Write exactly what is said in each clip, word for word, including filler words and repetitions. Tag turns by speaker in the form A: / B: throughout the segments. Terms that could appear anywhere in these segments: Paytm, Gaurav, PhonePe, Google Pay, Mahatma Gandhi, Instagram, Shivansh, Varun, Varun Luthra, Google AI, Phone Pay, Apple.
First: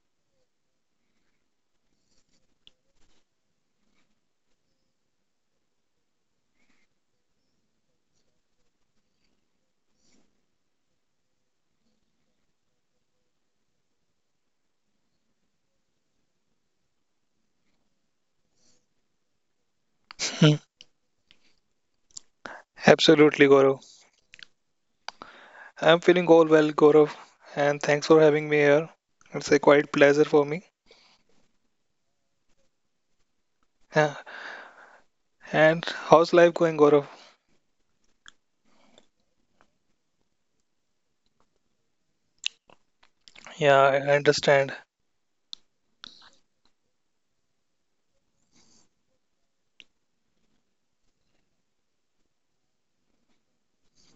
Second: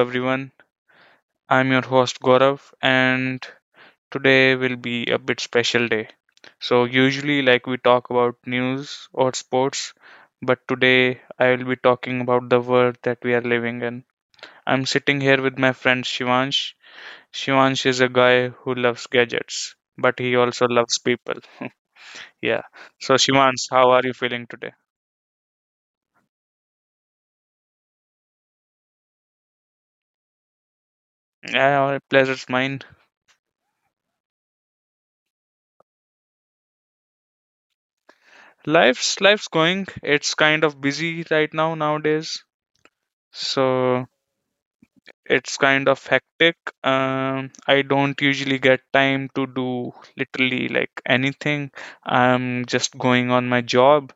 A: everyone, I'm your host Gaurav, and today will be a bit special day. So, usually, like we talk about news or sports, but today I will be talking about the world that we are living in. I'm sitting here with my friend Shivansh. Shivansh is a guy who loves gadgets, but he
B: Hmm.
A: also loves people. Yeah. So,
B: Absolutely,
A: Shivansh,
B: Gaurav.
A: how are you feeling today?
B: I'm feeling all well, Gaurav, and thanks for having me here. It's a quite pleasure for me.
A: Yeah, our pleasure's mine.
B: Yeah. And how's life going, Gaurav?
A: Life's life's going. It's kind of busy right now nowadays.
B: Yeah, I
A: So
B: understand.
A: it's kind of hectic. Um, I don't usually get time to do literally like anything. I'm just going on my job,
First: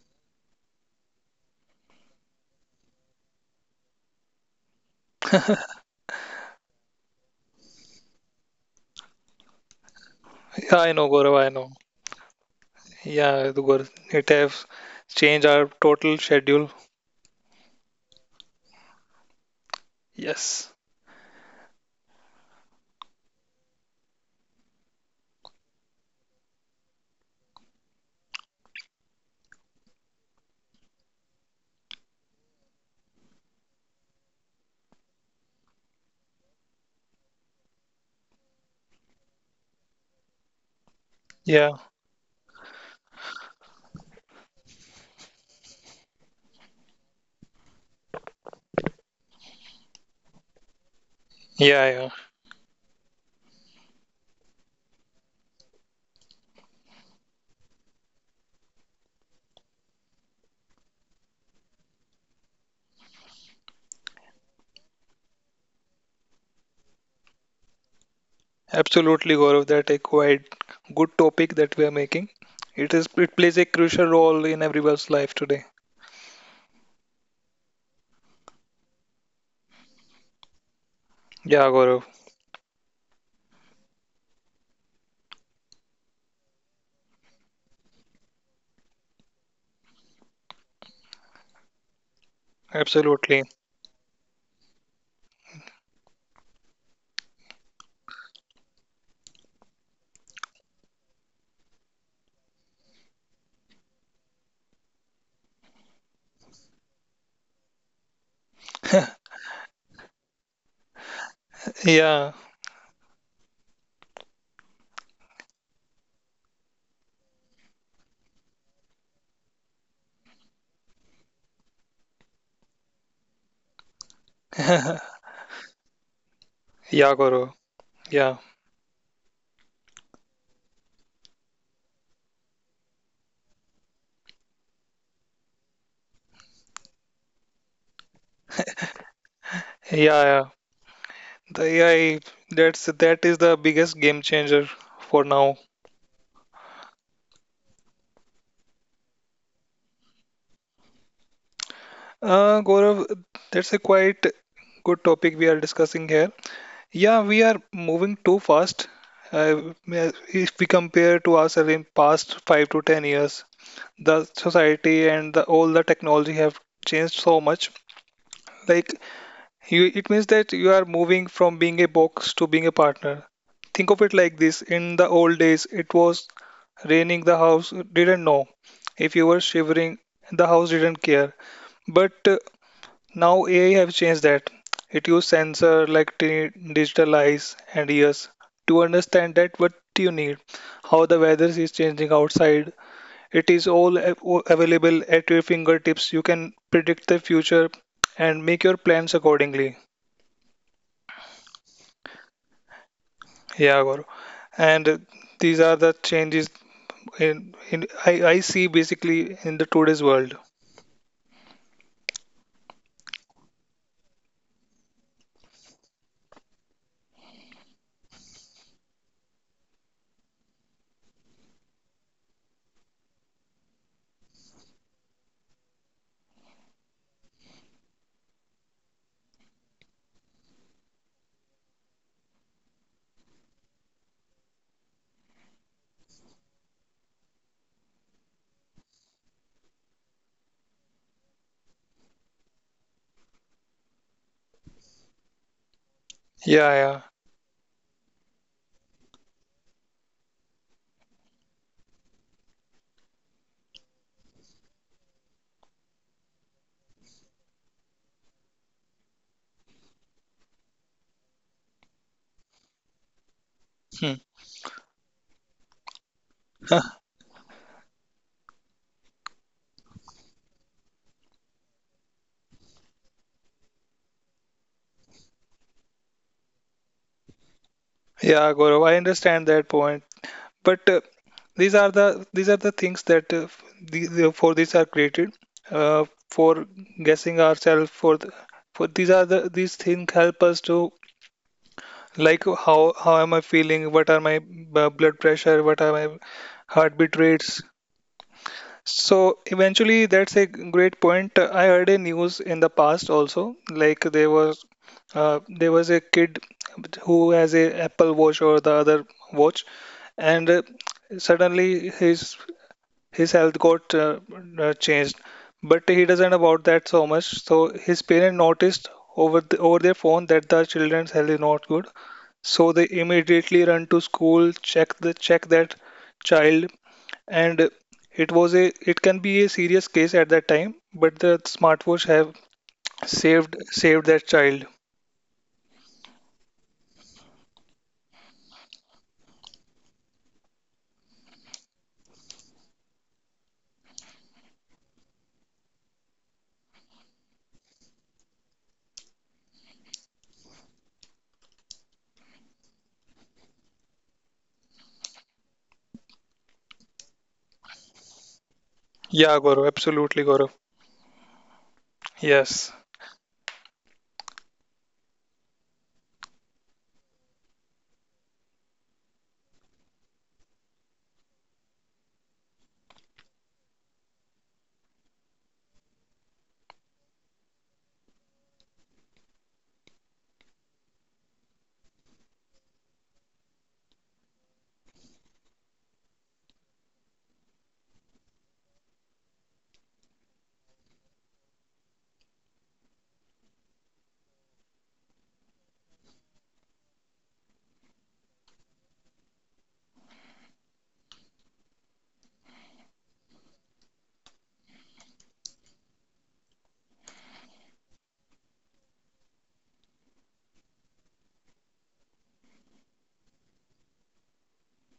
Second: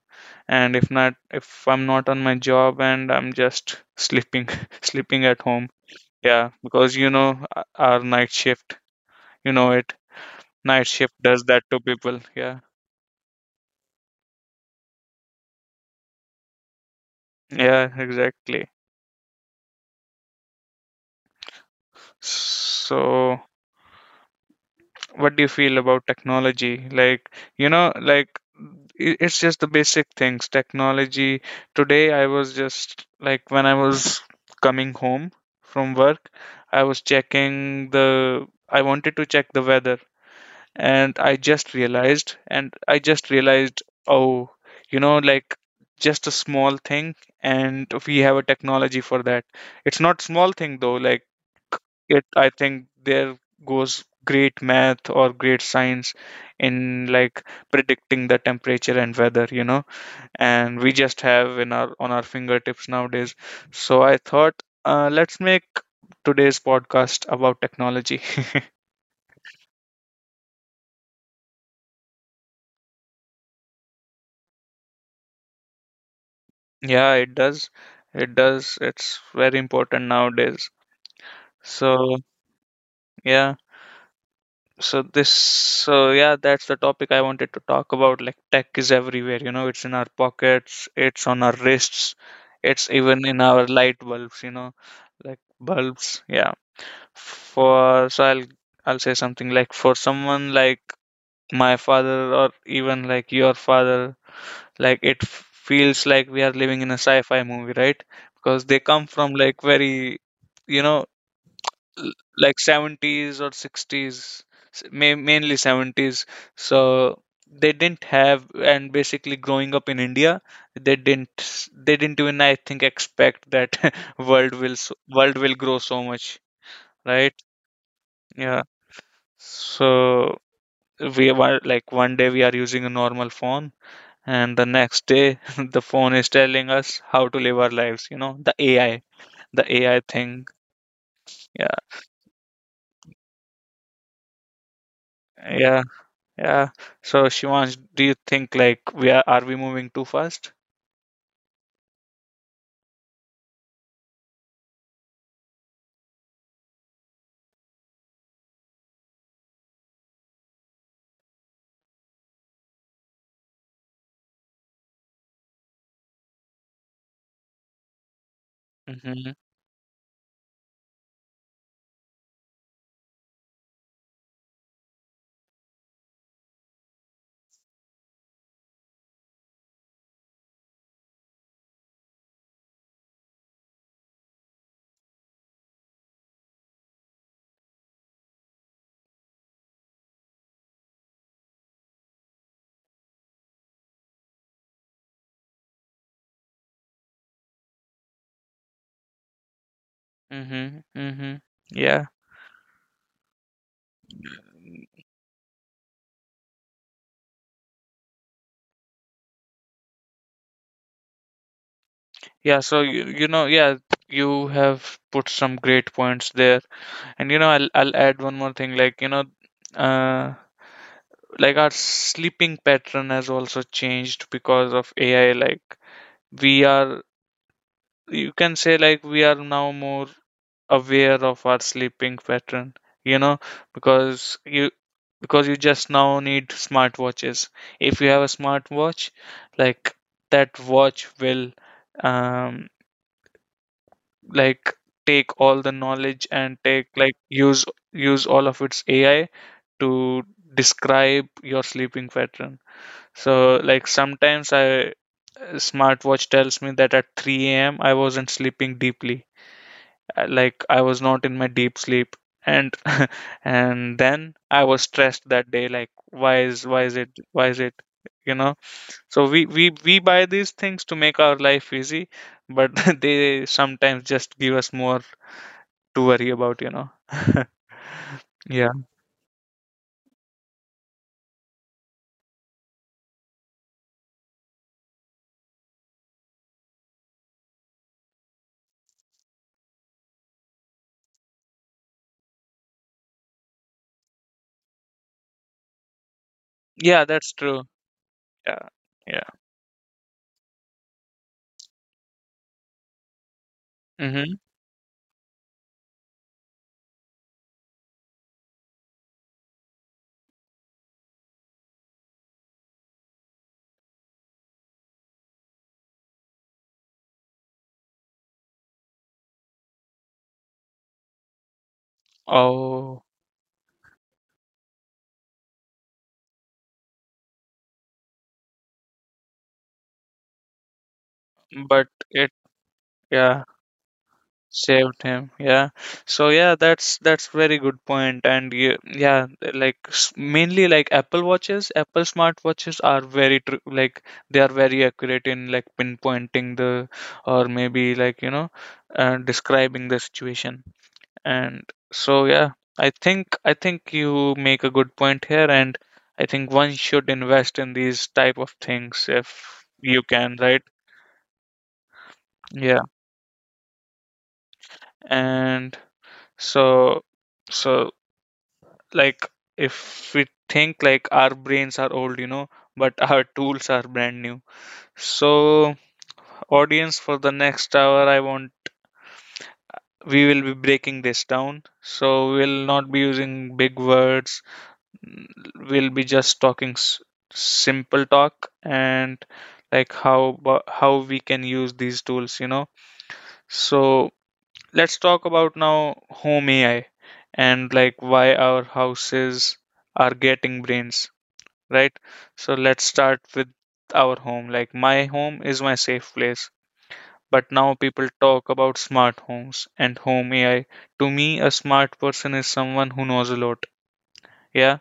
A: and if not, if I'm not on my job and I'm just sleeping, sleeping at home. Yeah, because you know uh, our night shift, you know it.
B: Yeah,
A: Night
B: I know,
A: shift
B: Gaurav,
A: does
B: I
A: that
B: know.
A: to people. Yeah.
B: Yeah, the Gaurav, it has changed our total schedule.
A: Yeah, exactly.
B: Yes.
A: So what do you feel about technology? Like, you know, like i- it's just the basic things. Technology. Today, I was just like when I was coming home from work, I was checking the. I wanted to check the weather and I just
B: Yeah,
A: realized, and I just realized, oh, you know, like just a small thing, and we have a technology for that. It's not small thing though, like
B: yeah, yeah.
A: it, I think there goes great math or great science in like predicting the temperature and weather, you know, and we just have in our on our fingertips nowadays. So I thought, uh, let's make today's podcast about technology.
B: Absolutely, Gaurav. That a quite good topic that we are making. It is it plays a crucial role in everyone's life today.
A: Yeah, it does. It does. It's very important nowadays.
B: Yeah, Gaurav.
A: So, yeah. So this, so yeah, that's the topic I wanted to talk about. Like tech is everywhere, you know, it's in our pockets, it's on our wrists, it's even in
B: Absolutely.
A: our light bulbs, you know, like bulbs. Yeah. For, so I'll, I'll say something like for someone like my father or even like your father like it f- feels like we are living in a sci-fi movie, right? Because they come from like very, you know, l-
B: Yeah.
A: like seventies or sixties, s- ma- mainly seventies. So they didn't have, and basically growing up in India, they didn't s- they didn't even, I think, expect that world will so, world will grow so much,
B: Yeah,
A: right?
B: Gaurav. Yeah.
A: Yeah. So we were like one day we are using a normal phone and the next day the phone is telling us how to live our lives, you know? The ai the
B: Yeah,
A: AI
B: yeah.
A: thing.
B: The
A: Yeah,
B: A I, that's that is the biggest game changer for now.
A: yeah. yeah so Shivansh, do you think like we are are we moving too fast?
B: Uh, Gaurav, that's a quite good topic we are discussing here. Yeah, we are moving too fast. Uh, if we compare to ourselves in past five to ten years, the society and the, all the technology have changed so much. Like,
A: Mm-hmm,
B: you, it means that you are moving from being a box to being a partner. Think of it like this. In the old days, it was raining, the house didn't know. If you were shivering, the house didn't care. But uh, now A I have changed that. It uses sensor like t- digital eyes and ears to understand that what you need, how the weather is changing outside. It is all a- o- available at your fingertips. You can predict the future and make your plans accordingly.
A: mm-hmm, mm-hmm. Yeah,
B: Yeah, Gaurav. And uh, these are the changes in, in I, I see basically in the today's world.
A: yeah. So you, you know, yeah, you have put some great points there, and you know i'll, I'll add one more thing like, you know, uh like our sleeping pattern has also changed because of A I. Like we are, you can say like we are now more aware of our sleeping pattern, you know, because you because you just now need smartwatches. If you have a smartwatch, like that watch will, um like take all the knowledge and take
B: Yeah,
A: like use use all of its A I to describe your sleeping pattern. So like sometimes I, smartwatch tells me that at three a m. I wasn't sleeping deeply, uh, like I was not in my deep sleep. And and
B: yeah.
A: then I was stressed that day like why is
B: Hmm.
A: why is it why is it? You know, so we we we buy these things to make our life easy, but they sometimes just give us more to worry about, you know?
B: Yeah,
A: Yeah.
B: Gaurav, I understand that point. But uh, these are the these are the things that uh, the, for these are created uh, for guessing ourselves for the, for these are the these things help us to, like, how how am I feeling? What are my uh, blood pressure? What are my
A: Yeah,
B: heartbeat
A: that's
B: rates?
A: true. Yeah. Yeah.
B: So eventually, that's a great point. Uh, I heard a news in the past also, like there
A: Hmm.
B: was uh, there was a kid who has a Apple Watch or the other watch, and uh, suddenly his his health got uh, uh, changed, but he doesn't about that so much. So his parent noticed over the, over their phone that the children's health is not good, so they
A: Oh,
B: immediately run to school, check the check that child, and it was a it can be a serious case at that time, but the
A: but
B: smartwatch
A: it,
B: have
A: yeah.
B: saved saved that child.
A: Saved him, yeah. So yeah, that's that's very good point. And you, yeah, like s- mainly like Apple watches, Apple smartwatches are very tr like they are very accurate in like pinpointing the, or maybe like, you know, uh, describing the situation. And so yeah, I think I think you make a good point here, and I think one should invest in these type of things
B: Yeah,
A: if
B: Gaurav,
A: you
B: absolutely,
A: can,
B: Gaurav.
A: right?
B: Yes.
A: Yeah, and so, so like if we think like our brains are old, you know, but our tools are brand new. So audience, for the next hour, I want we will be breaking this down. So we'll not be using big words, we'll be just talking s- simple talk and like how bo- how we can use these tools, you know? So let's talk about now home A I and like why our houses are getting brains, right? So let's start with our home. Like my home is my safe place. But now people talk about smart homes and home A I. To me, a smart person is someone who knows a lot. Yeah.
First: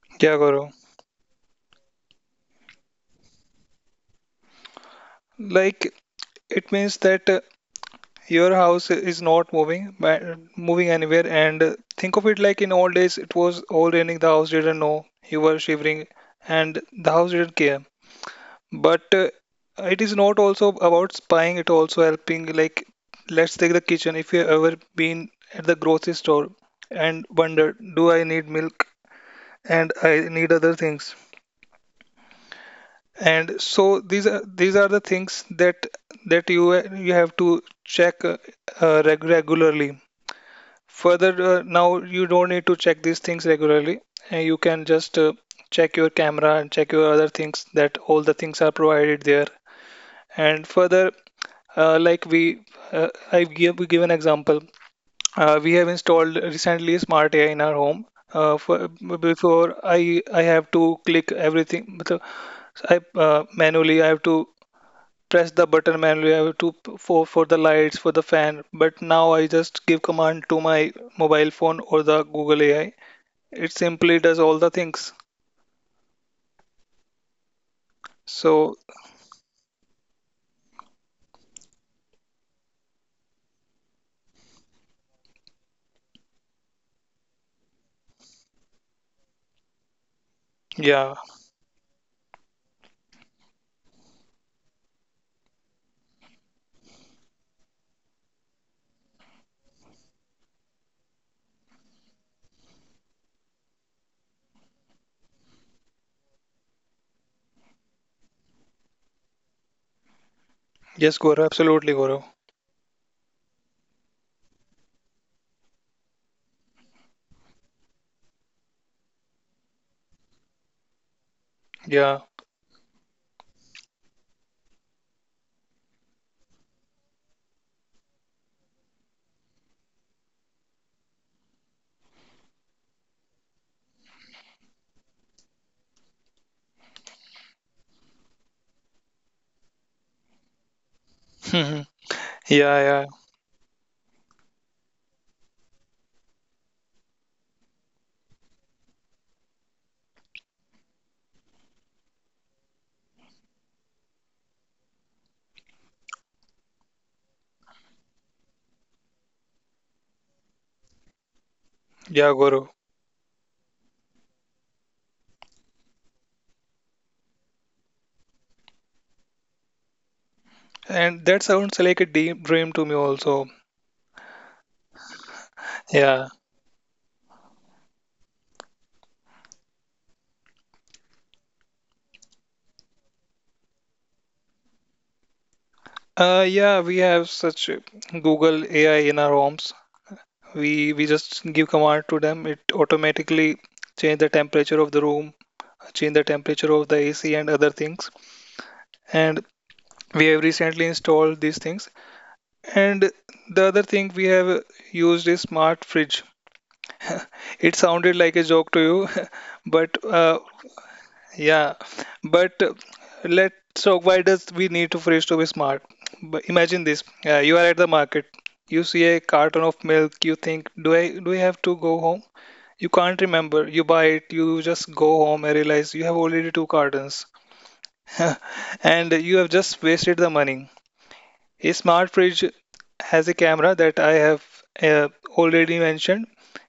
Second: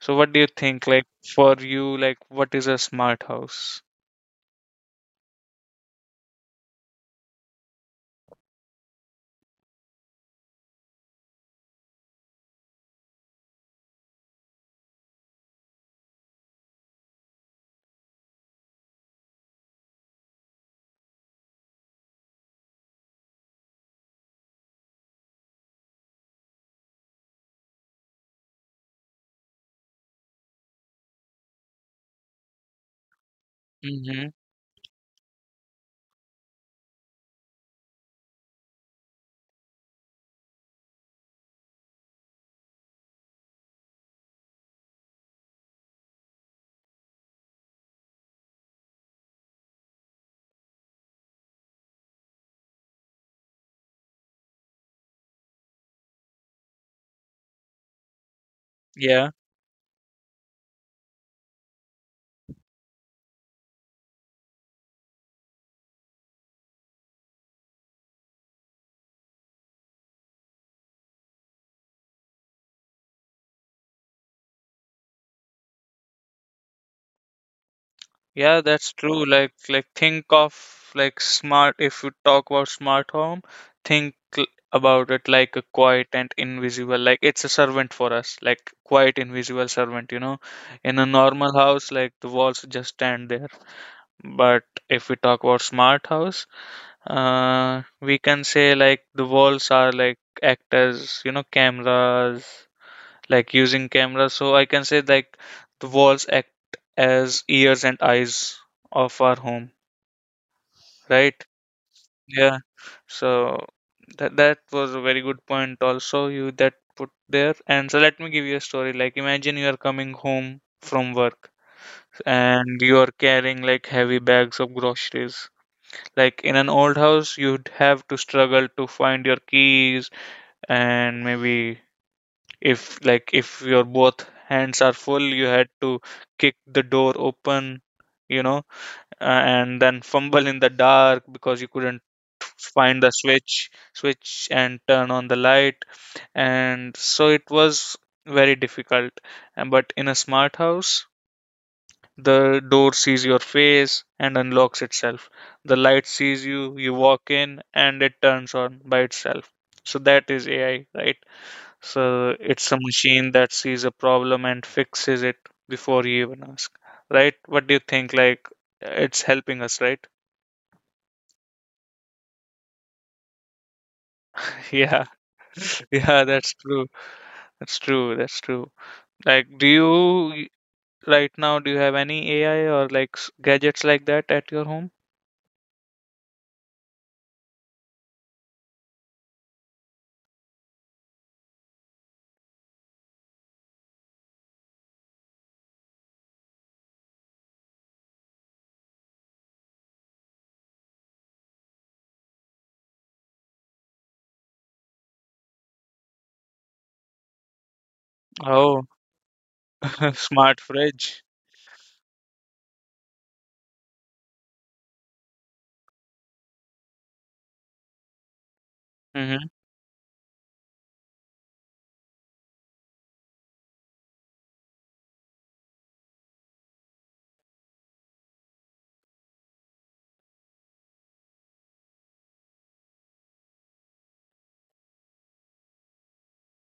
A: So what
B: Yeah,
A: do you
B: Gaurav.
A: think? Like for you, like what is a smart house?
B: Like, it means that uh, your house is not moving but moving anywhere. And uh, think of it like in old days, it was all raining, the house didn't know you were shivering and the house didn't care. But uh, it is not also about spying, it also helping. Like, let's take the kitchen. If you ever been at the grocery store and wondered, do I need milk and I need other things? And so
A: Mm-hmm.
B: these are these are the things that that you you have to check uh, uh, reg- regularly. Further, uh, now you don't need to check these things regularly, and you can just uh, check your camera and check your other things, that all the things are provided there. And further, uh, like we, uh, I give, we give an example. Uh, we have installed recently smart A I in our home. Uh, for, Before I, I have to click everything. So so I uh, manually I have to press the button manually. I have to for for the lights, for the fan. But now I just give command to my mobile phone or the Google A I. It simply does all the things.
A: Yeah,
B: So
A: that's true. Like like think of, like smart, if you talk about smart home, think l- about it like a quiet and invisible, like it's a servant for us, like quiet invisible servant, you know. In a
B: yeah,
A: normal house, like the walls just stand there. But if we talk about smart house, uh we can say like the walls are like act as, you know, cameras, like using cameras. So I can say like the walls act as ears and eyes of our home,
B: yes,
A: right?
B: Guru, absolutely, Guru.
A: Yeah. So that that was a very good point also you that put there. And so let me give you a story. Like imagine you are coming home from work
B: Yeah,
A: and you are carrying like heavy bags of groceries. Like in an old house, you'd have to struggle to find your keys, and maybe if like if your both hands are full, you had to kick the door open, you know, uh, and then fumble in the dark because you
B: yeah,
A: couldn't find the
B: yeah,
A: switch switch and turn on the light. And so it was very difficult. And but in a smart house, the door sees your face and unlocks itself, the light sees you, you walk in and it turns on by itself. So that is A I, right? So
B: yeah,
A: it's a
B: Guru.
A: machine that sees a problem and fixes it before you even ask, right? What do you think? Like, it's helping us, right?
B: And that sounds like a deep dream to me also.
A: Yeah, yeah,
B: Yeah.
A: that's true. That's true. That's true. Like, do you right now, do you have any A I or like s- gadgets like that at your home?
B: Uh, yeah, we have such Google A I in our homes. We we just give command to them. It automatically change the temperature of the room, change the temperature of the A C and other things. And we have recently installed these things. And the other thing we have used is smart fridge. It sounded like a
A: Oh,
B: joke to you, but uh,
A: smart fridge.
B: yeah, but uh, let's talk, why does we need to freeze to be smart? But imagine this: uh, you are at the market, you see a
A: Mm-hmm.
B: carton of milk, you think, "Do I do I have to go home?" You can't remember. You buy it, you just go home and realize you have already two cartons, and you have just wasted the money. A smart fridge has a camera that I have uh, already mentioned.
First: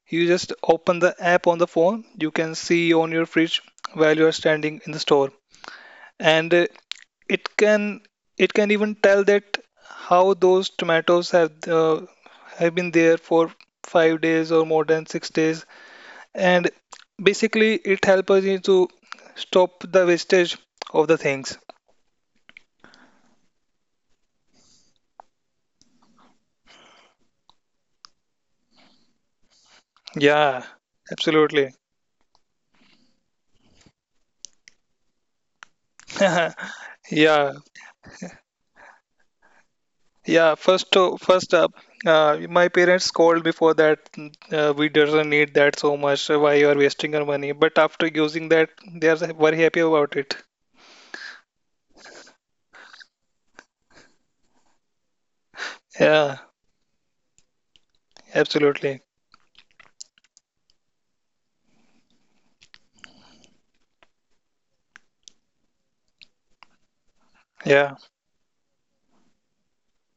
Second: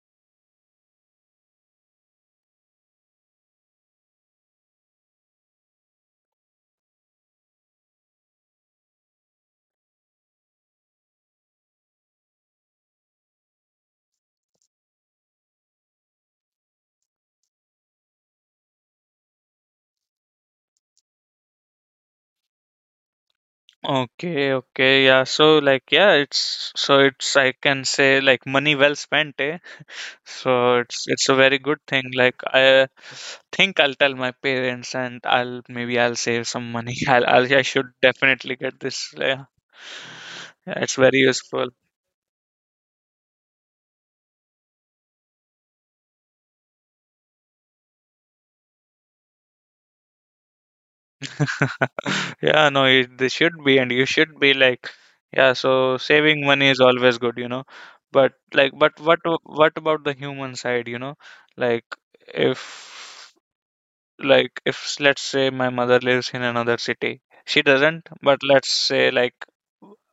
B: You just open the app on the phone. You can see on your fridge while you are standing in the store, and uh, it can it can even tell that how those tomatoes have uh, have been there for five days or more than six days. And basically, it helps us in to stop the wastage of the things.
A: Okay, okay, yeah. So like, yeah, it's, so it's, I can say like money well spent, eh?
B: Yeah,
A: So it's it's a very
B: absolutely.
A: good thing. Like I think I'll tell my parents and I'll, maybe I'll save
B: Yeah,
A: some money. I'll,
B: yeah,
A: I'll I should definitely get this. Yeah, yeah,
B: first
A: it's
B: o-
A: very
B: first up,
A: useful.
B: uh, my parents called before that, "Mm, uh, we doesn't need that so much, why you are wasting your money?" But after using that, they are very happy about it.
A: Yeah, no, it, this should be, and you should be like, yeah. So
B: Yeah,
A: saving money is always good, you know. But like,
B: absolutely.
A: but what a- what about the human side, you know? Like if, like if let's say my mother lives in another city, she
B: Yeah.
A: doesn't, but let's say like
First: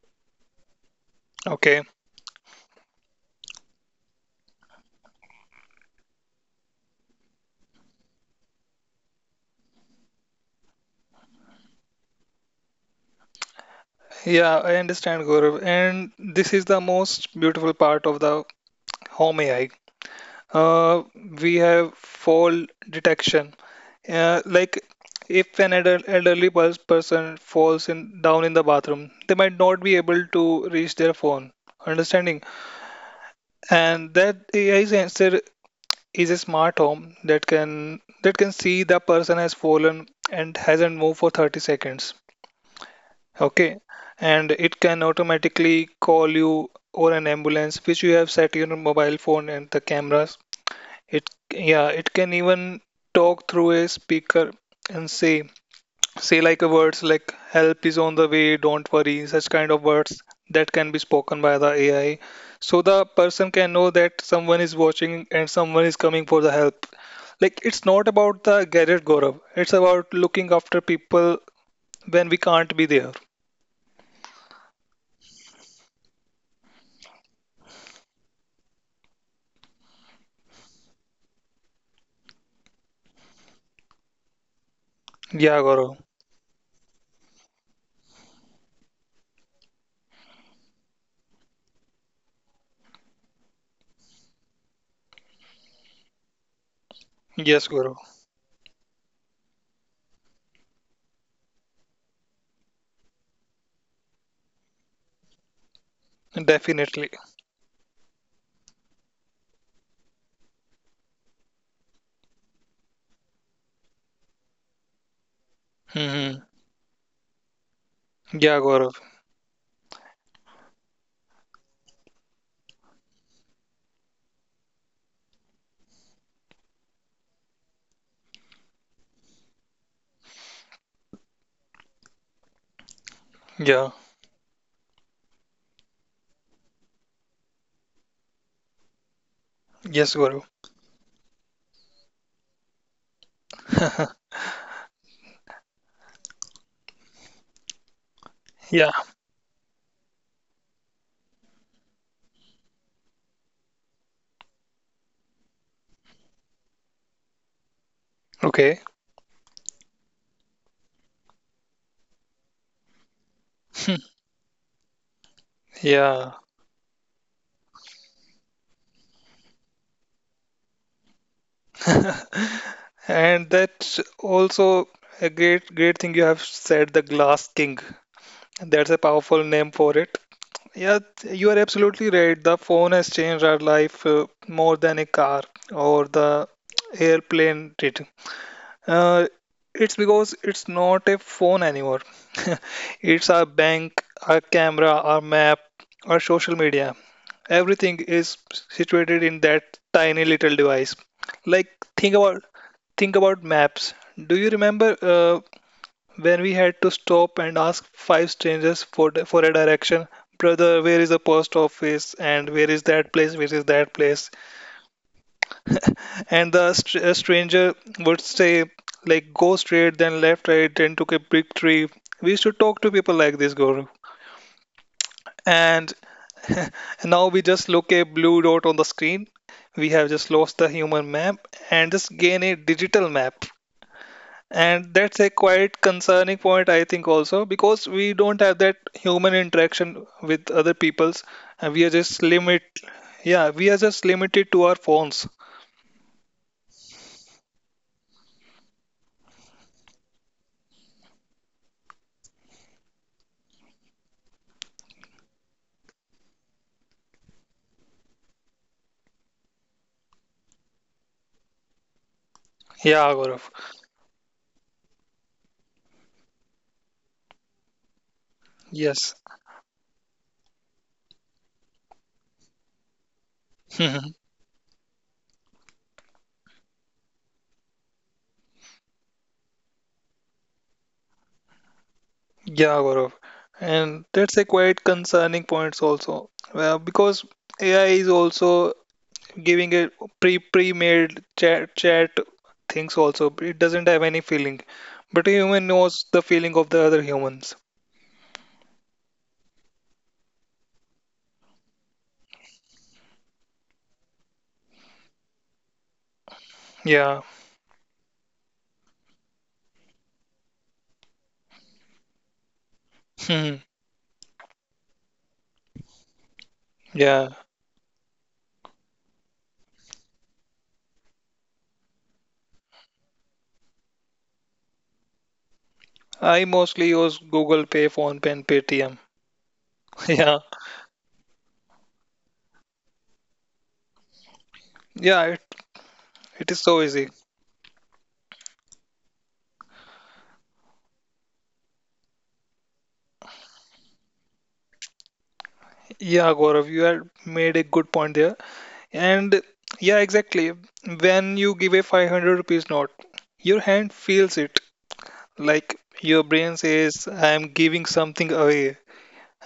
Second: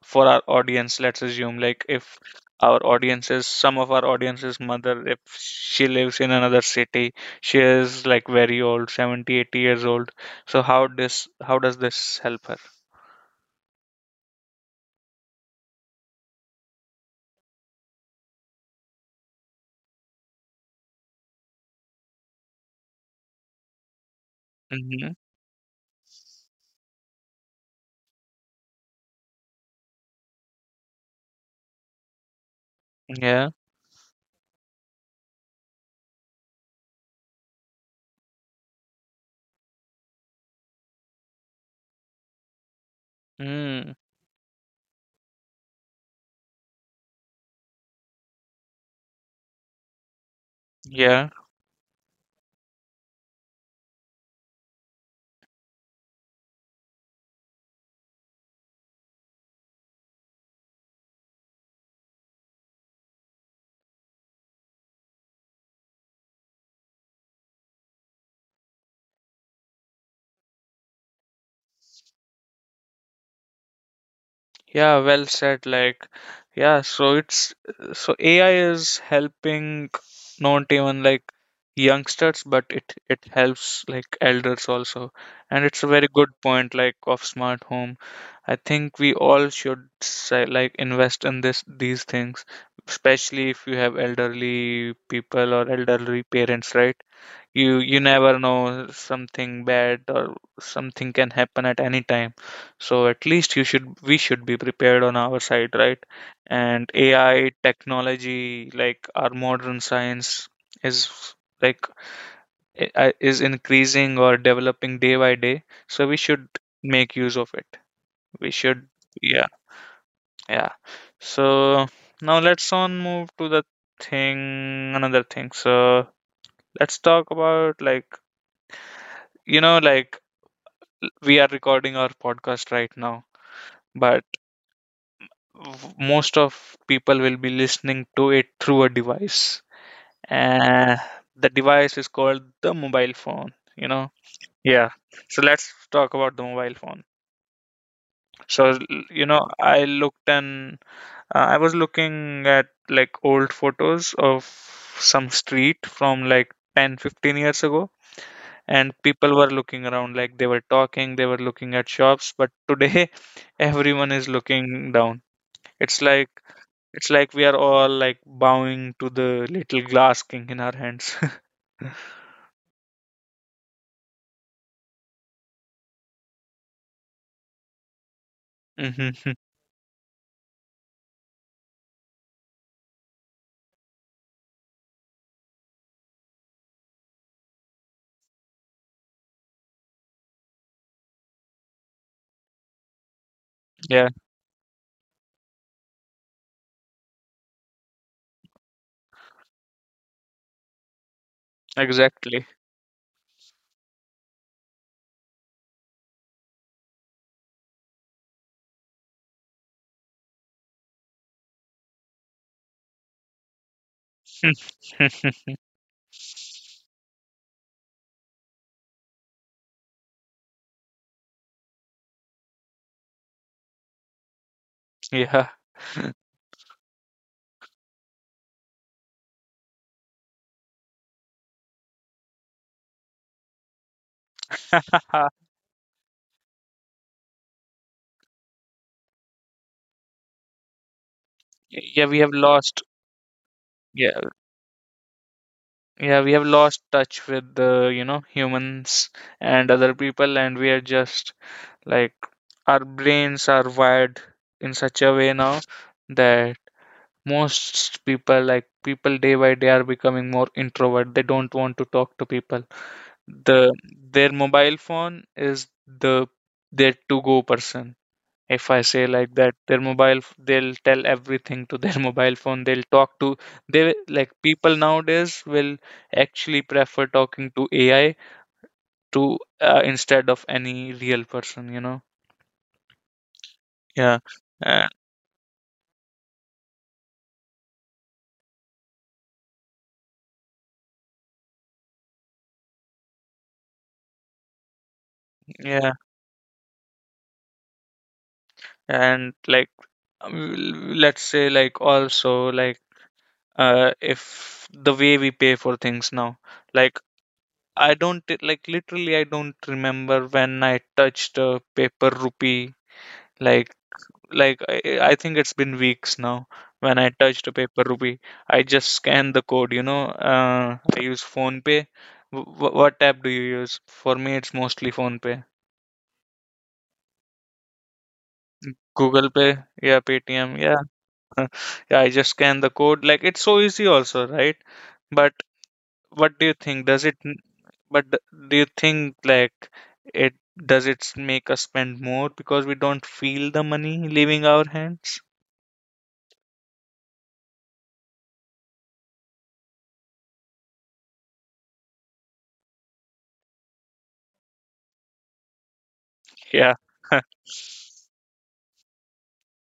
A: for our audience, let's assume
B: Okay.
A: like if our audience is some of our audience's mother, if she lives in another city, she is like very old, seventy, eighty years old. So how this how does this help her?
B: Yeah, I understand, Gaurav. And this is the most beautiful part of the home A I. Uh, we have fall detection. Uh, like,
A: Hmm.
B: if an elder- elderly pers- person falls in down in the bathroom, they might not be able to reach their phone. Understanding?
A: Yeah.
B: And that A I sensor is a smart home that can that can see the person has fallen and hasn't moved for thirty seconds.
A: Mm.
B: Okay, and it can automatically call you or an ambulance, which you have set your mobile phone and the cameras.
A: Yeah.
B: It, yeah, it can even talk through a speaker and say say like a words like, help is on the way, don't worry, such kind of words that can be spoken by the A I. So the person can know that someone is watching and someone is coming for the help. Like, it's not about the gadget, Gaurav. It's about looking after people when we can't be there.
A: Yeah, well said. Like, yeah, so it's so A I is helping not even like youngsters, but it it helps like elders also. And
B: Yeah,
A: it's a very
B: Gaurav.
A: good point, like of smart home. I think we all should say like invest in this these things, especially if you have elderly people or elderly parents, right? you
B: Yes,
A: you
B: Gaurav.
A: never know, something bad or something can happen at any time. So at least you should, we should be prepared on our side, right? And
B: Definitely.
A: AI technology, like our modern science, is like, i- i- is increasing or developing day by day. So we should
B: Hmm.
A: make use of it. We
B: Yeah,
A: should,
B: Gaurav.
A: yeah, yeah. So now let's on move to the thing another thing. So let's talk about like, you know, like we are recording our podcast right now,
B: Yeah.
A: but w- most of people will be listening to it through a device.
B: Yes, Gaurav.
A: And the device is called the mobile phone, you know? Yeah. So let's talk about the mobile phone. So, l-
B: Yeah.
A: you know, I looked and uh, I was looking at like old photos of some street from like ten, fifteen years ago.
B: Okay.
A: And people were looking around like they were talking, they were looking at shops, but today everyone is looking down. It's like,
B: Yeah.
A: it's like we are all like bowing to the little glass king in our hands.
B: And that's also a great, great thing you have said, the Glass King. That's a
A: Hmm.
B: powerful name for it. Yeah, you are absolutely right. The phone has changed our life uh, more than a car or the airplane did. Uh, it's because it's not a phone anymore. It's our bank,
A: Yeah,
B: our camera, our map, our social media. Everything is situated in that tiny little device. Like, think about
A: exactly.
B: think about maps. Do you remember uh, when we had to stop and ask five strangers for the- for a direction? Brother, where is the post office? And where is that place? Where is that place? And the str- a stranger would say, like, go straight, then left, right, then took a big tree. We used to talk to people like this, Guru.
A: Yeah.
B: And now we just look a blue dot on the screen. We have just lost the human map and just gain a digital map. And that's a quite concerning point, I think, also, because we don't have that human interaction with other peoples. And we
A: Yeah,
B: are
A: we have
B: just
A: lost.
B: limit, yeah, we are
A: Yeah,
B: just limited to our phones.
A: yeah, we have lost touch with the, you know, humans and other people, and we are just like our brains are wired in such a way now that most people, like people day by day, are becoming more introvert. They don't want to talk to people.
B: Yeah,
A: The
B: Gaurav.
A: their mobile phone is the their to go person if I say like
B: Yes.
A: that their mobile f- they'll tell everything to their mobile phone. They'll talk to. They like people nowadays will actually prefer talking to AI to uh, instead of any real person you know
B: Yeah, Gaurav.
A: Yeah,
B: And that's a
A: uh,
B: quite concerning point also. Well, because A I is also giving a pre pre-made chat chat things also. It doesn't have any feeling. But a human
A: yeah.
B: knows the feeling of the other humans.
A: and like um, let's say like also like uh if the way we pay for things now, like
B: Yeah.
A: I don't, like literally I don't remember when I touched a paper rupee. like
B: Hmm.
A: like I, I think it's been weeks now when I touched
B: Yeah.
A: a paper rupee. I just scanned the code, you know uh, I use Phone Pay. W- what app do you use? For me it's mostly Phone Pay.
B: I mostly use Google Pay, Phone Pay, and Paytm.
A: Google Pay, yeah. Paytm,
B: Yeah.
A: yeah. Yeah, I just scan the code, like it's so easy also, right? But
B: Yeah, it,
A: what do you
B: it is
A: think?
B: so
A: Does it,
B: easy.
A: n- but th- Do you think like, it, does it s- make us spend more because we don't feel the money leaving our hands?
B: Yeah, Gaurav, you had made a good point there. And yeah, exactly. When you give a five hundred rupees note, your hand feels it. Like, your
A: Yeah.
B: brain says, I'm giving something away.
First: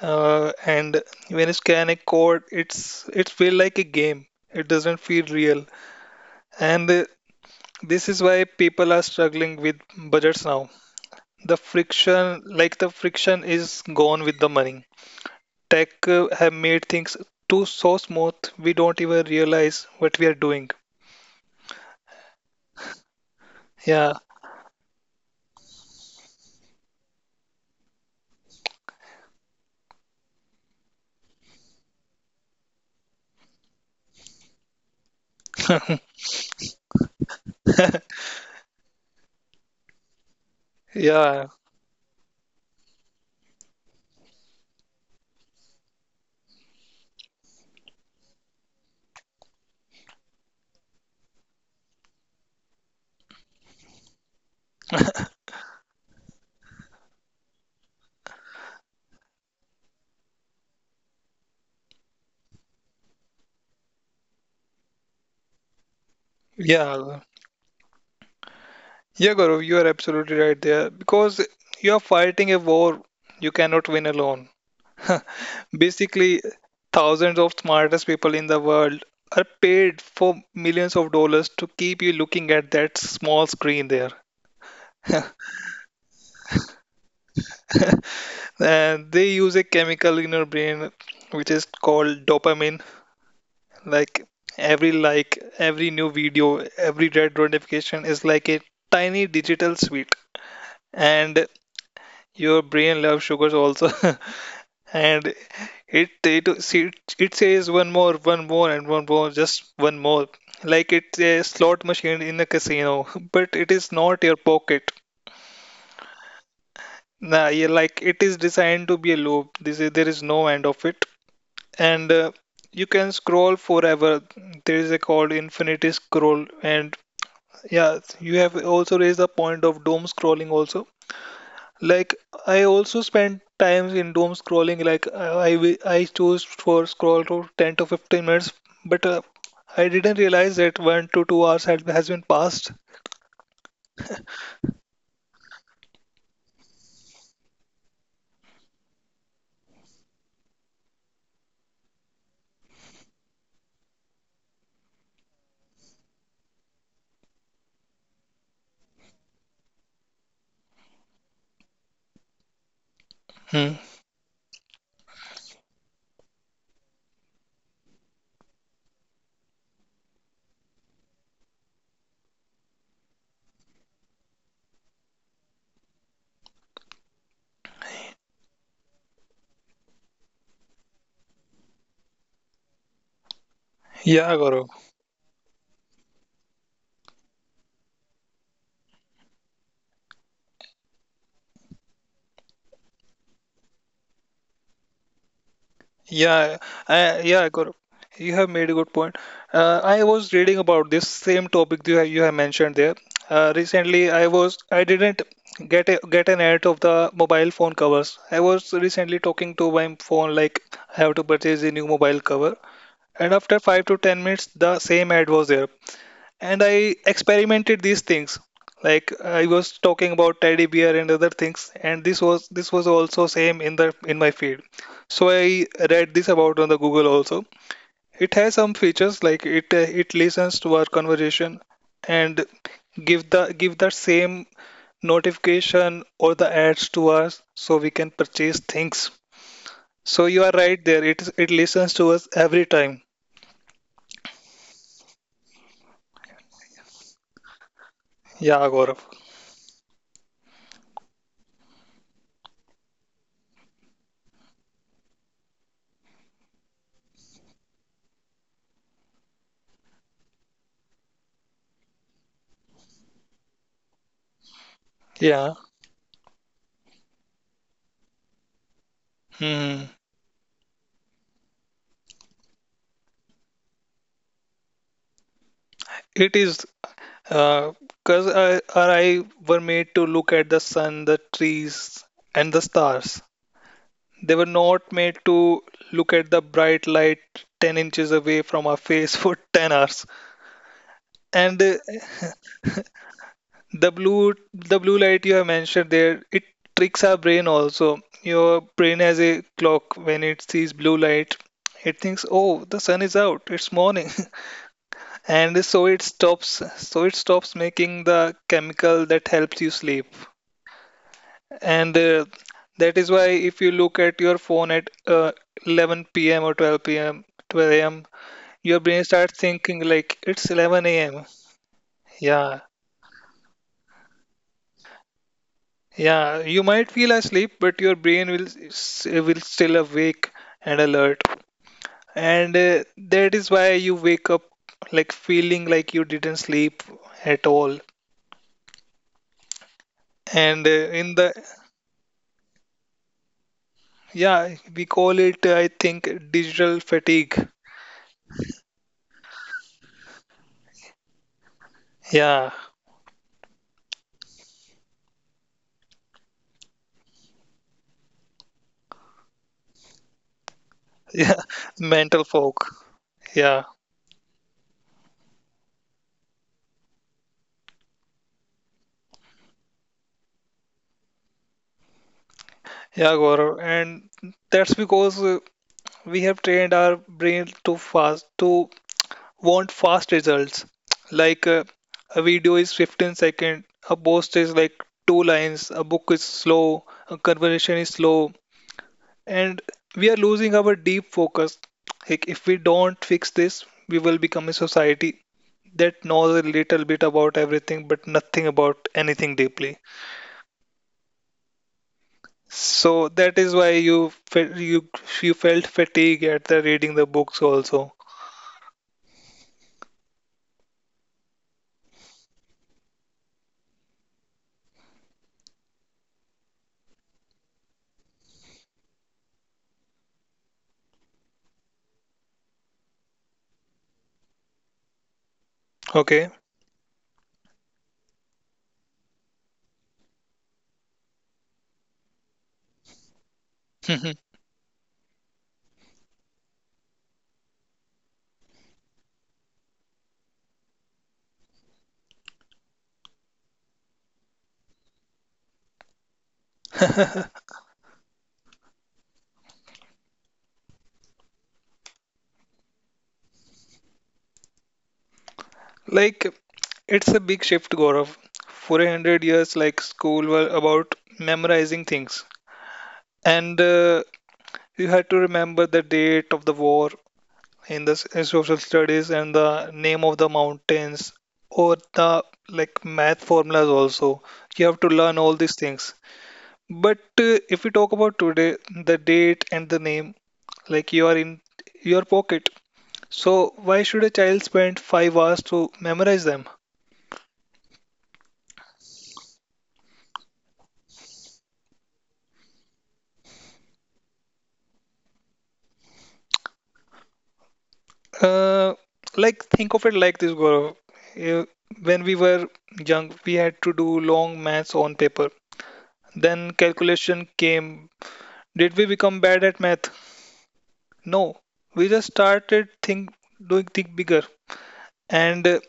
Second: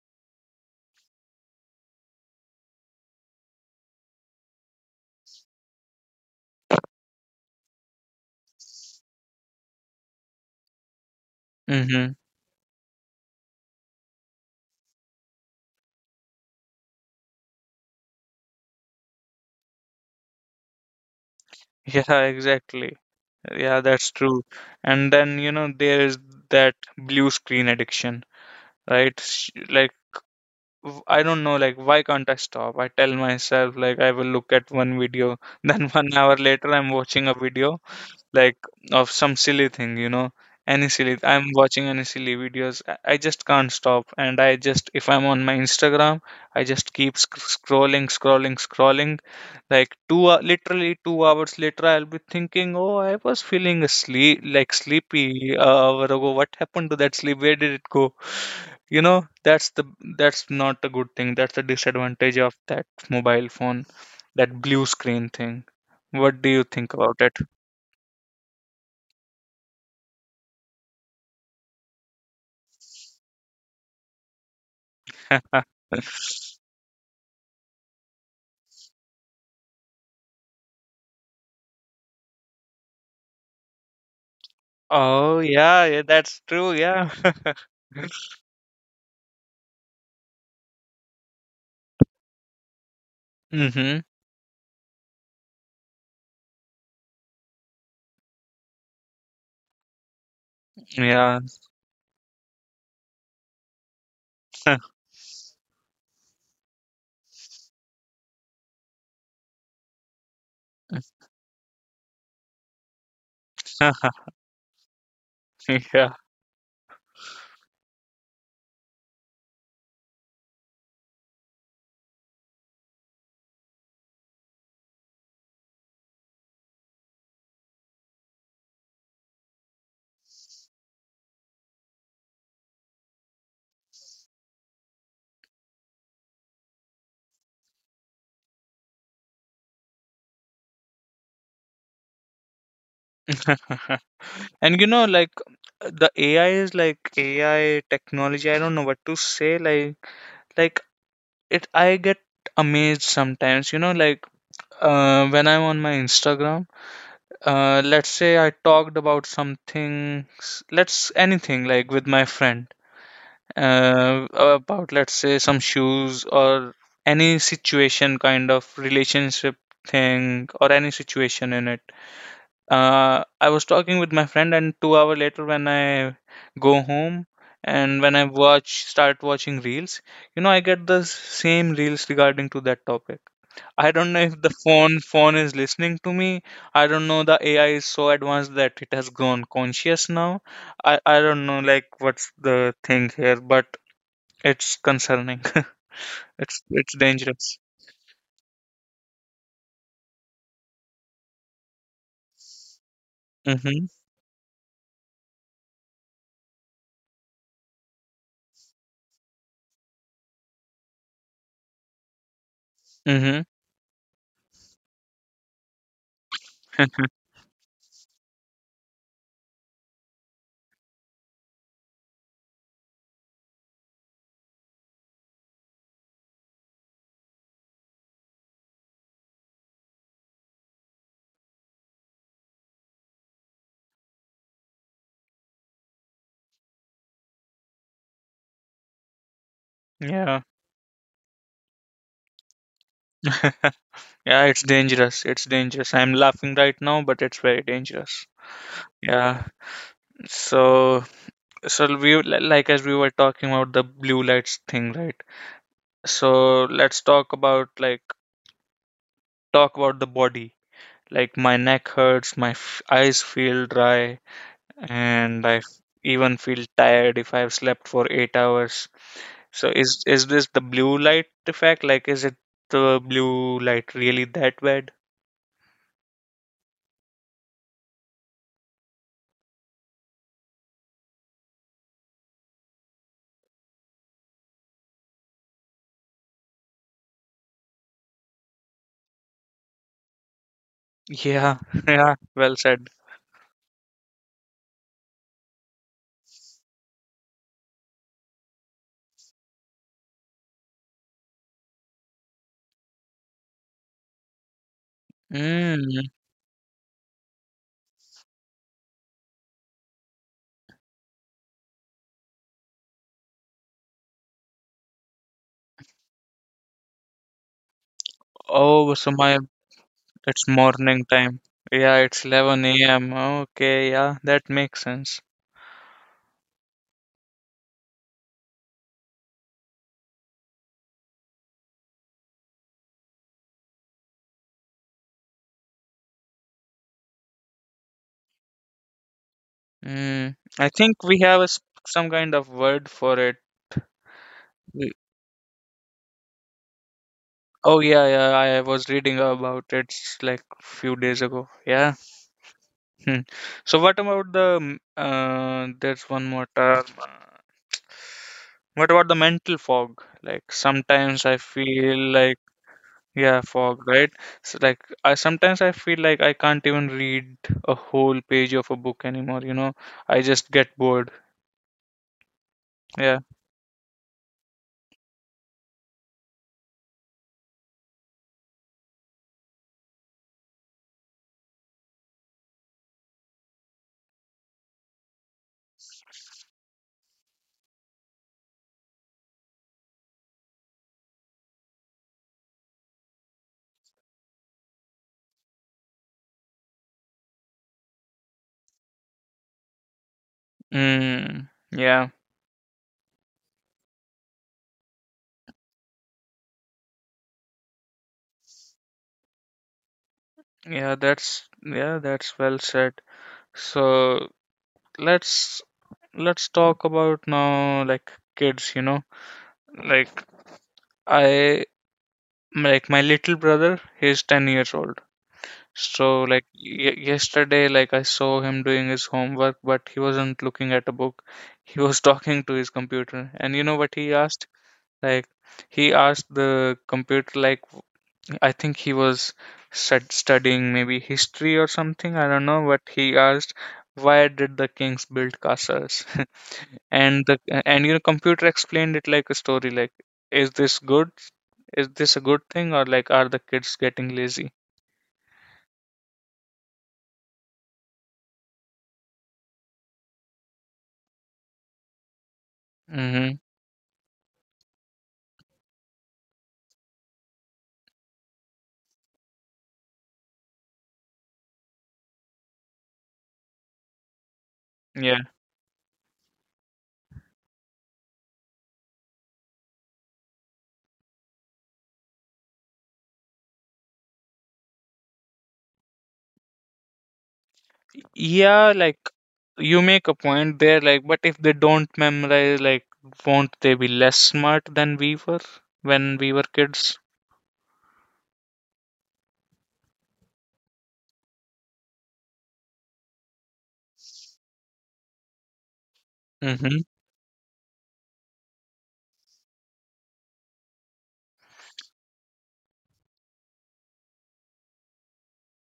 B: Uh, and when you scan a code, it's it feel like a game. It doesn't feel real. And uh, this is why people are struggling with budgets now. The
A: Mm-hmm.
B: friction, like the friction is gone with the money. Tech uh, have made things too so smooth, we don't even realize what we are doing.
A: Yeah, exactly. Yeah, that's
B: Yeah,
A: true. And then, you know, there is that blue screen addiction, right? Sh- Like, w- I don't know, like, why can't I stop? I tell myself, like, I will look at one video, then one hour later, I'm watching a video like of some silly thing, you know, any silly.
B: yeah.
A: I'm watching any silly videos. I I just can't stop, and I just, if I'm on my Instagram, I just keep sc- scrolling, scrolling, scrolling. Like two, hou- literally two hours later, I'll be thinking, oh, I was feeling asleep, like sleepy a hour ago. What happened to that sleep? Where did it go? You know, that's the that's not a good thing. That's the disadvantage of that mobile phone, that blue screen thing. What do you think
B: Yeah,
A: about it?
B: yeah, Gaurav, you are absolutely right there, because you are fighting a war you cannot win alone. Basically, thousands of smartest people in the world are paid for millions of dollars to keep you looking at that small screen there.
A: Oh, yeah, yeah, that's true, yeah.
B: And they use a chemical in your brain which is called dopamine.
A: Mhm.
B: Like every like, every new video, every red notification is like a tiny digital sweet.
A: Yeah.
B: And your brain loves sugars also. And it it see, it it says one more, one more, and one more, just one more. Like, it's a slot machine in a casino, but it is not your pocket.
A: Yeah.
B: Nah, yeah, like, it is designed to be a loop. This is, there is no end of it, and uh, you can scroll forever. There is a called infinity scroll, and yeah, you have also raised the point of doom scrolling also. Like I also spend times in doom scrolling. Like I I I chose for scroll to ten to fifteen minutes, but uh, I didn't realize that one to two hours had has been passed.
A: And you know, like the A I is like A I technology, I don't know what to say, like like it, I get amazed sometimes, you know, like uh when I'm on my Instagram, uh let's say I talked about something, s- let's, anything like with my friend.
B: Hmm.
A: Uh, about, let's say, some shoes or any situation, kind of relationship thing, or any situation in it. uh, I was talking with my friend and two hour later when I go home and when I watch start watching reels, you know, I get the same reels regarding to that topic. I don't know
B: Yeah,
A: if the
B: Gaurav.
A: phone phone is listening to me. I don't know, the A I is so advanced that it has grown conscious now. I, I don't know like what's the thing here, but it's concerning.
B: Yeah,
A: It's it's
B: I, yeah,
A: dangerous.
B: Gaurav. You have made a good point. Uh, I was reading about this same topic you have, you have mentioned there. Uh,
A: Mm-hmm.
B: recently, I was I didn't get a, get an ad of the mobile phone covers. I was recently talking to my phone like I have to purchase a new mobile cover, and
A: Mm-hmm.
B: after five to ten minutes the same ad was there, and I experimented these things. Like, I was talking about teddy bear and other things, and this was this was also same in the in my feed. So I read this about on the Google also. It has some features like it uh, it listens to our conversation and give the give the same notification or the ads to us, so we can purchase things. So you
A: Yeah.
B: are right there, it it listens to us every time.
A: Yeah, it's dangerous. It's dangerous. I'm laughing right now, but it's very dangerous.
B: Yeah, Gaurav.
A: Yeah. So, so we were- li- like as we were talking about the blue lights thing, right? So let's talk about like talk about the body. Like my neck hurts, my f eyes feel dry, and
B: Yeah.
A: I f- even feel tired if I've slept for eight hours. So
B: Hmm.
A: is is this the blue light effect? Like, is it the blue light really that bad?
B: It is because I, our eye were made to look at the sun, the trees, and the stars. They were not made to look at the bright light ten inches away from our face for ten hours.
A: Yeah,
B: And uh,
A: yeah, well said.
B: the blue, the blue light you have mentioned there, it tricks our brain also. Your brain has a clock when it sees blue light. It thinks, oh, the sun is out, it's morning. And so it
A: Mm.
B: stops so it stops making the chemical that helps you sleep, and uh, that is why if you look at your phone at uh, eleven p m or twelve p m twelve a m your
A: Oh,
B: brain
A: so my,
B: starts thinking like
A: it's
B: it's 11
A: morning
B: a.m.
A: time. Yeah, it's
B: Yeah,
A: eleven a m. Okay, yeah, that makes sense.
B: yeah, you might feel asleep, but your brain will s- will still awake and alert, and uh, that is why you wake up like feeling like you didn't sleep at all
A: Mm. I
B: and uh,
A: think
B: in
A: we
B: the
A: have a, s- some kind of word for it.
B: Yeah, we
A: We-
B: call it, I think, digital fatigue.
A: Oh yeah, yeah, I was reading about it s- like few days ago. Yeah.
B: Yeah,
A: Hmm. So what about the mm, uh, there's one more term. uh, What about the mental fog? Like sometimes
B: yeah,
A: I feel
B: mental
A: like,
B: fog.
A: yeah,
B: Yeah,
A: fog, right? So like I sometimes I feel like I can't even read a whole page of a book anymore, you know? I just get bored.
B: yeah,
A: Yeah.
B: Gaurav. And that's because uh, we have trained our brain to fast, to want fast results. Like uh, a video is fifteen seconds, a post is like two lines, a book is slow, a conversation is slow, and we are losing our deep focus. Like, if we don't fix this, we will become a society that knows a little bit about everything but nothing about anything deeply.
A: Mm, yeah.
B: So that is why you felt you you felt fatigue at the reading the books also.
A: Yeah, that's, yeah, that's well said. So let's let's talk about now like kids, you know? Like I, like my little brother, he's ten years old. So
B: Okay.
A: like y- yesterday, like I saw him doing his homework but he wasn't looking at a book, he was talking to his computer. And you know what he
B: Mhm.
A: asked, like he asked the computer, like I think he was stud- studying maybe history or something, I don't know, but he asked, "Why did the kings build castles?" And the, and you know, computer explained it like a story. Like, is this good? Is this a good thing, or like, are the kids getting lazy?
B: Like it's a big shift, Gaurav. For a hundred years, like school were about memorizing things,
A: Mm-hmm.
B: and uh, you had to remember the date of the war, in the s- social studies and the name of the mountains or the like math formulas also. You have to learn
A: Yeah.
B: all these things. But uh, if we talk about today, the date and the name like you are in your pocket, so why should a child spend five hours to memorize them?
A: Yeah, like you make a point there, like, but if they don't memorize, like, won't they be less smart than we were when we were kids?
B: uh, like think of it like this, Gaurav. Uh, when we were young, we had to do long maths on paper, then
A: Mm-hmm.
B: calculation came. Did we become bad at math? No, we just started think doing think bigger, and uh,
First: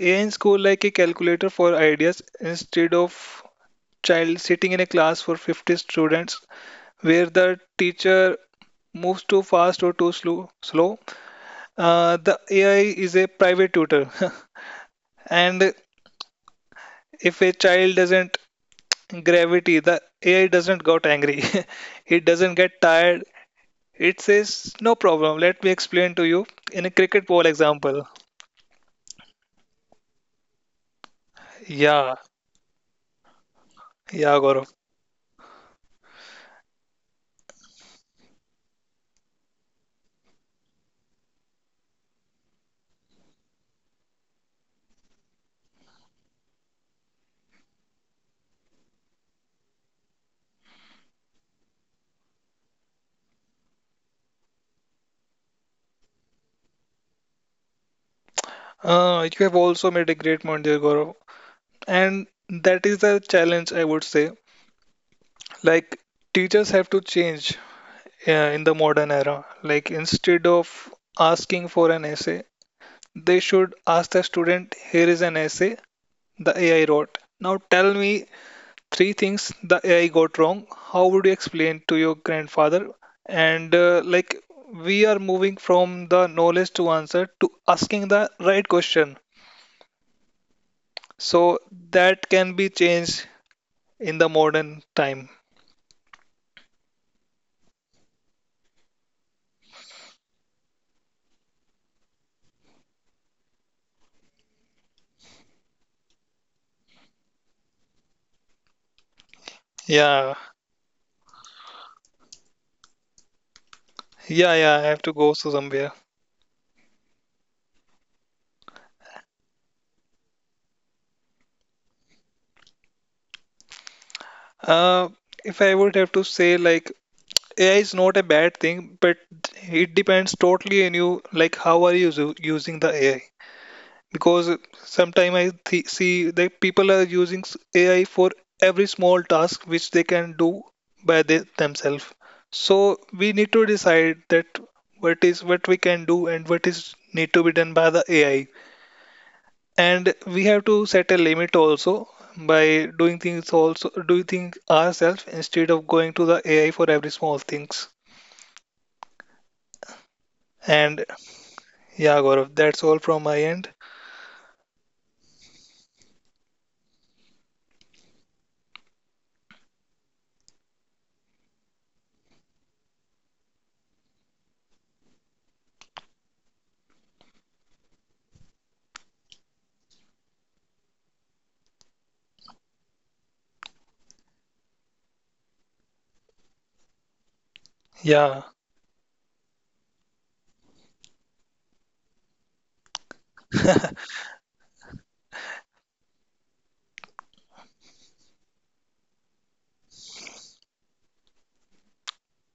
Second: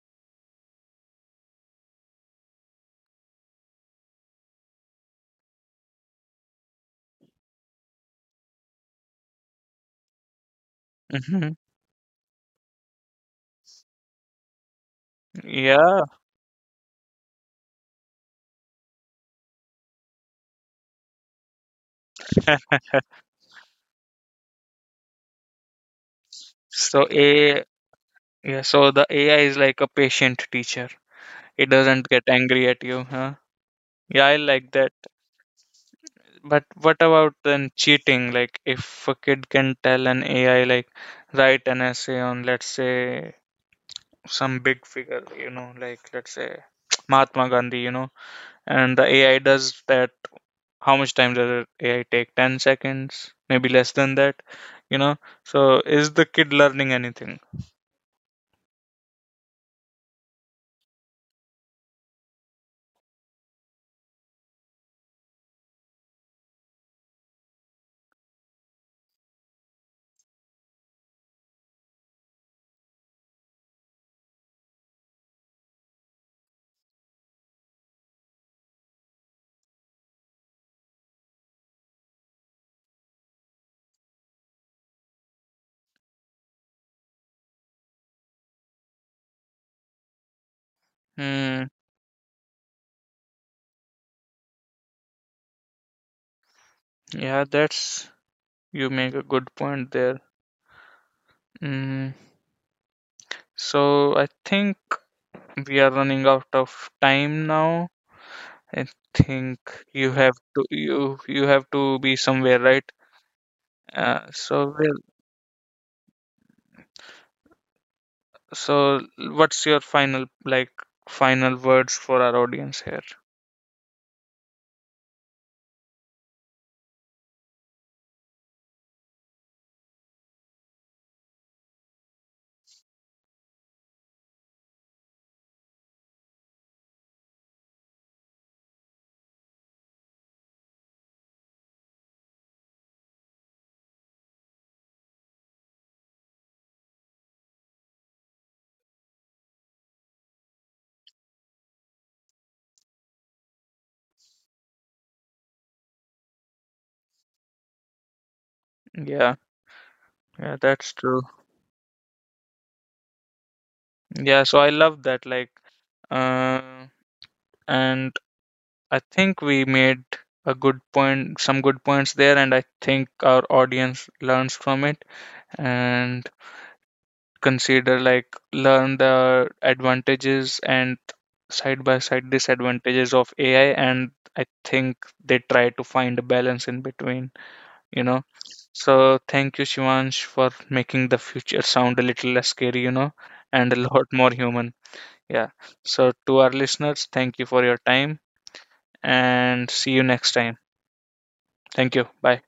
B: A I in school like a calculator for ideas, instead of child sitting in a class for fifty students where the teacher moves too fast or too slow. Slow,
A: Mm-hmm.
B: uh, the A I is a private tutor, and
A: Yeah.
B: if a child doesn't gravity, the A I doesn't got angry. It doesn't get tired. It says no problem. Let me explain to you in a
A: So
B: cricket ball
A: a,
B: example.
A: yeah, so the A I is like a patient teacher. It doesn't
B: Yeah,
A: get angry at you, huh? Yeah, I
B: yeah, Gaurav.
A: like that. But what about then cheating? Like if a kid can tell an A I like, write an essay on, let's say, some big figure, you know, like let's say Mahatma Gandhi, you know, and the A I does that. How much time does the A I take? ten seconds, maybe less than that, you know? So is the kid learning anything?
B: Uh, you have also made a great point there, Gaurav. And that is the challenge, I would say. Like, teachers have to change uh, in the modern era. Like, instead of asking for an essay, they should ask the student, here is an essay the A I wrote. Now tell me three things the A I got wrong. How would you explain to your grandfather? And uh, like, we are moving from the knowledge to answer to asking the right question. So
A: Hmm.
B: that can be changed in the modern time.
A: Yeah, that's, you make a good point there. Mm. So I think we are running out of time now. I think you have
B: Yeah,
A: to, you you have to be somewhere, right? Uh,
B: yeah,
A: so
B: yeah. I
A: well,
B: have to go to somewhere.
A: so what's your final like final words for our audience here?
B: Uh, if I would have to say, like, A I is not a bad thing, but it depends totally on you, like, how are you usu- using the A I? Because sometimes I th see that people are using s- A I for every small task which they can do by the themselves. So we need to decide that what is what we can do and what is need to be done by the A I, and we have to set a limit also by doing things also doing things ourselves instead of going to the A I for every small things.
A: Yeah, yeah, that's
B: And
A: true.
B: yeah, Gaurav, that's all from my end.
A: Yeah, so I love that. Like, uh, and I think we made a good point, some good points there, and I think our audience learns from it. And consider like, learn the advantages and side by side disadvantages of A I, and I think they try to find a balance in between, you know.
B: Yeah,
A: So thank you, Shivansh, for making the future sound a little less scary, you know, and a lot more human. Yeah. So to our listeners, thank you for your time and see you next time. Thank you. Bye.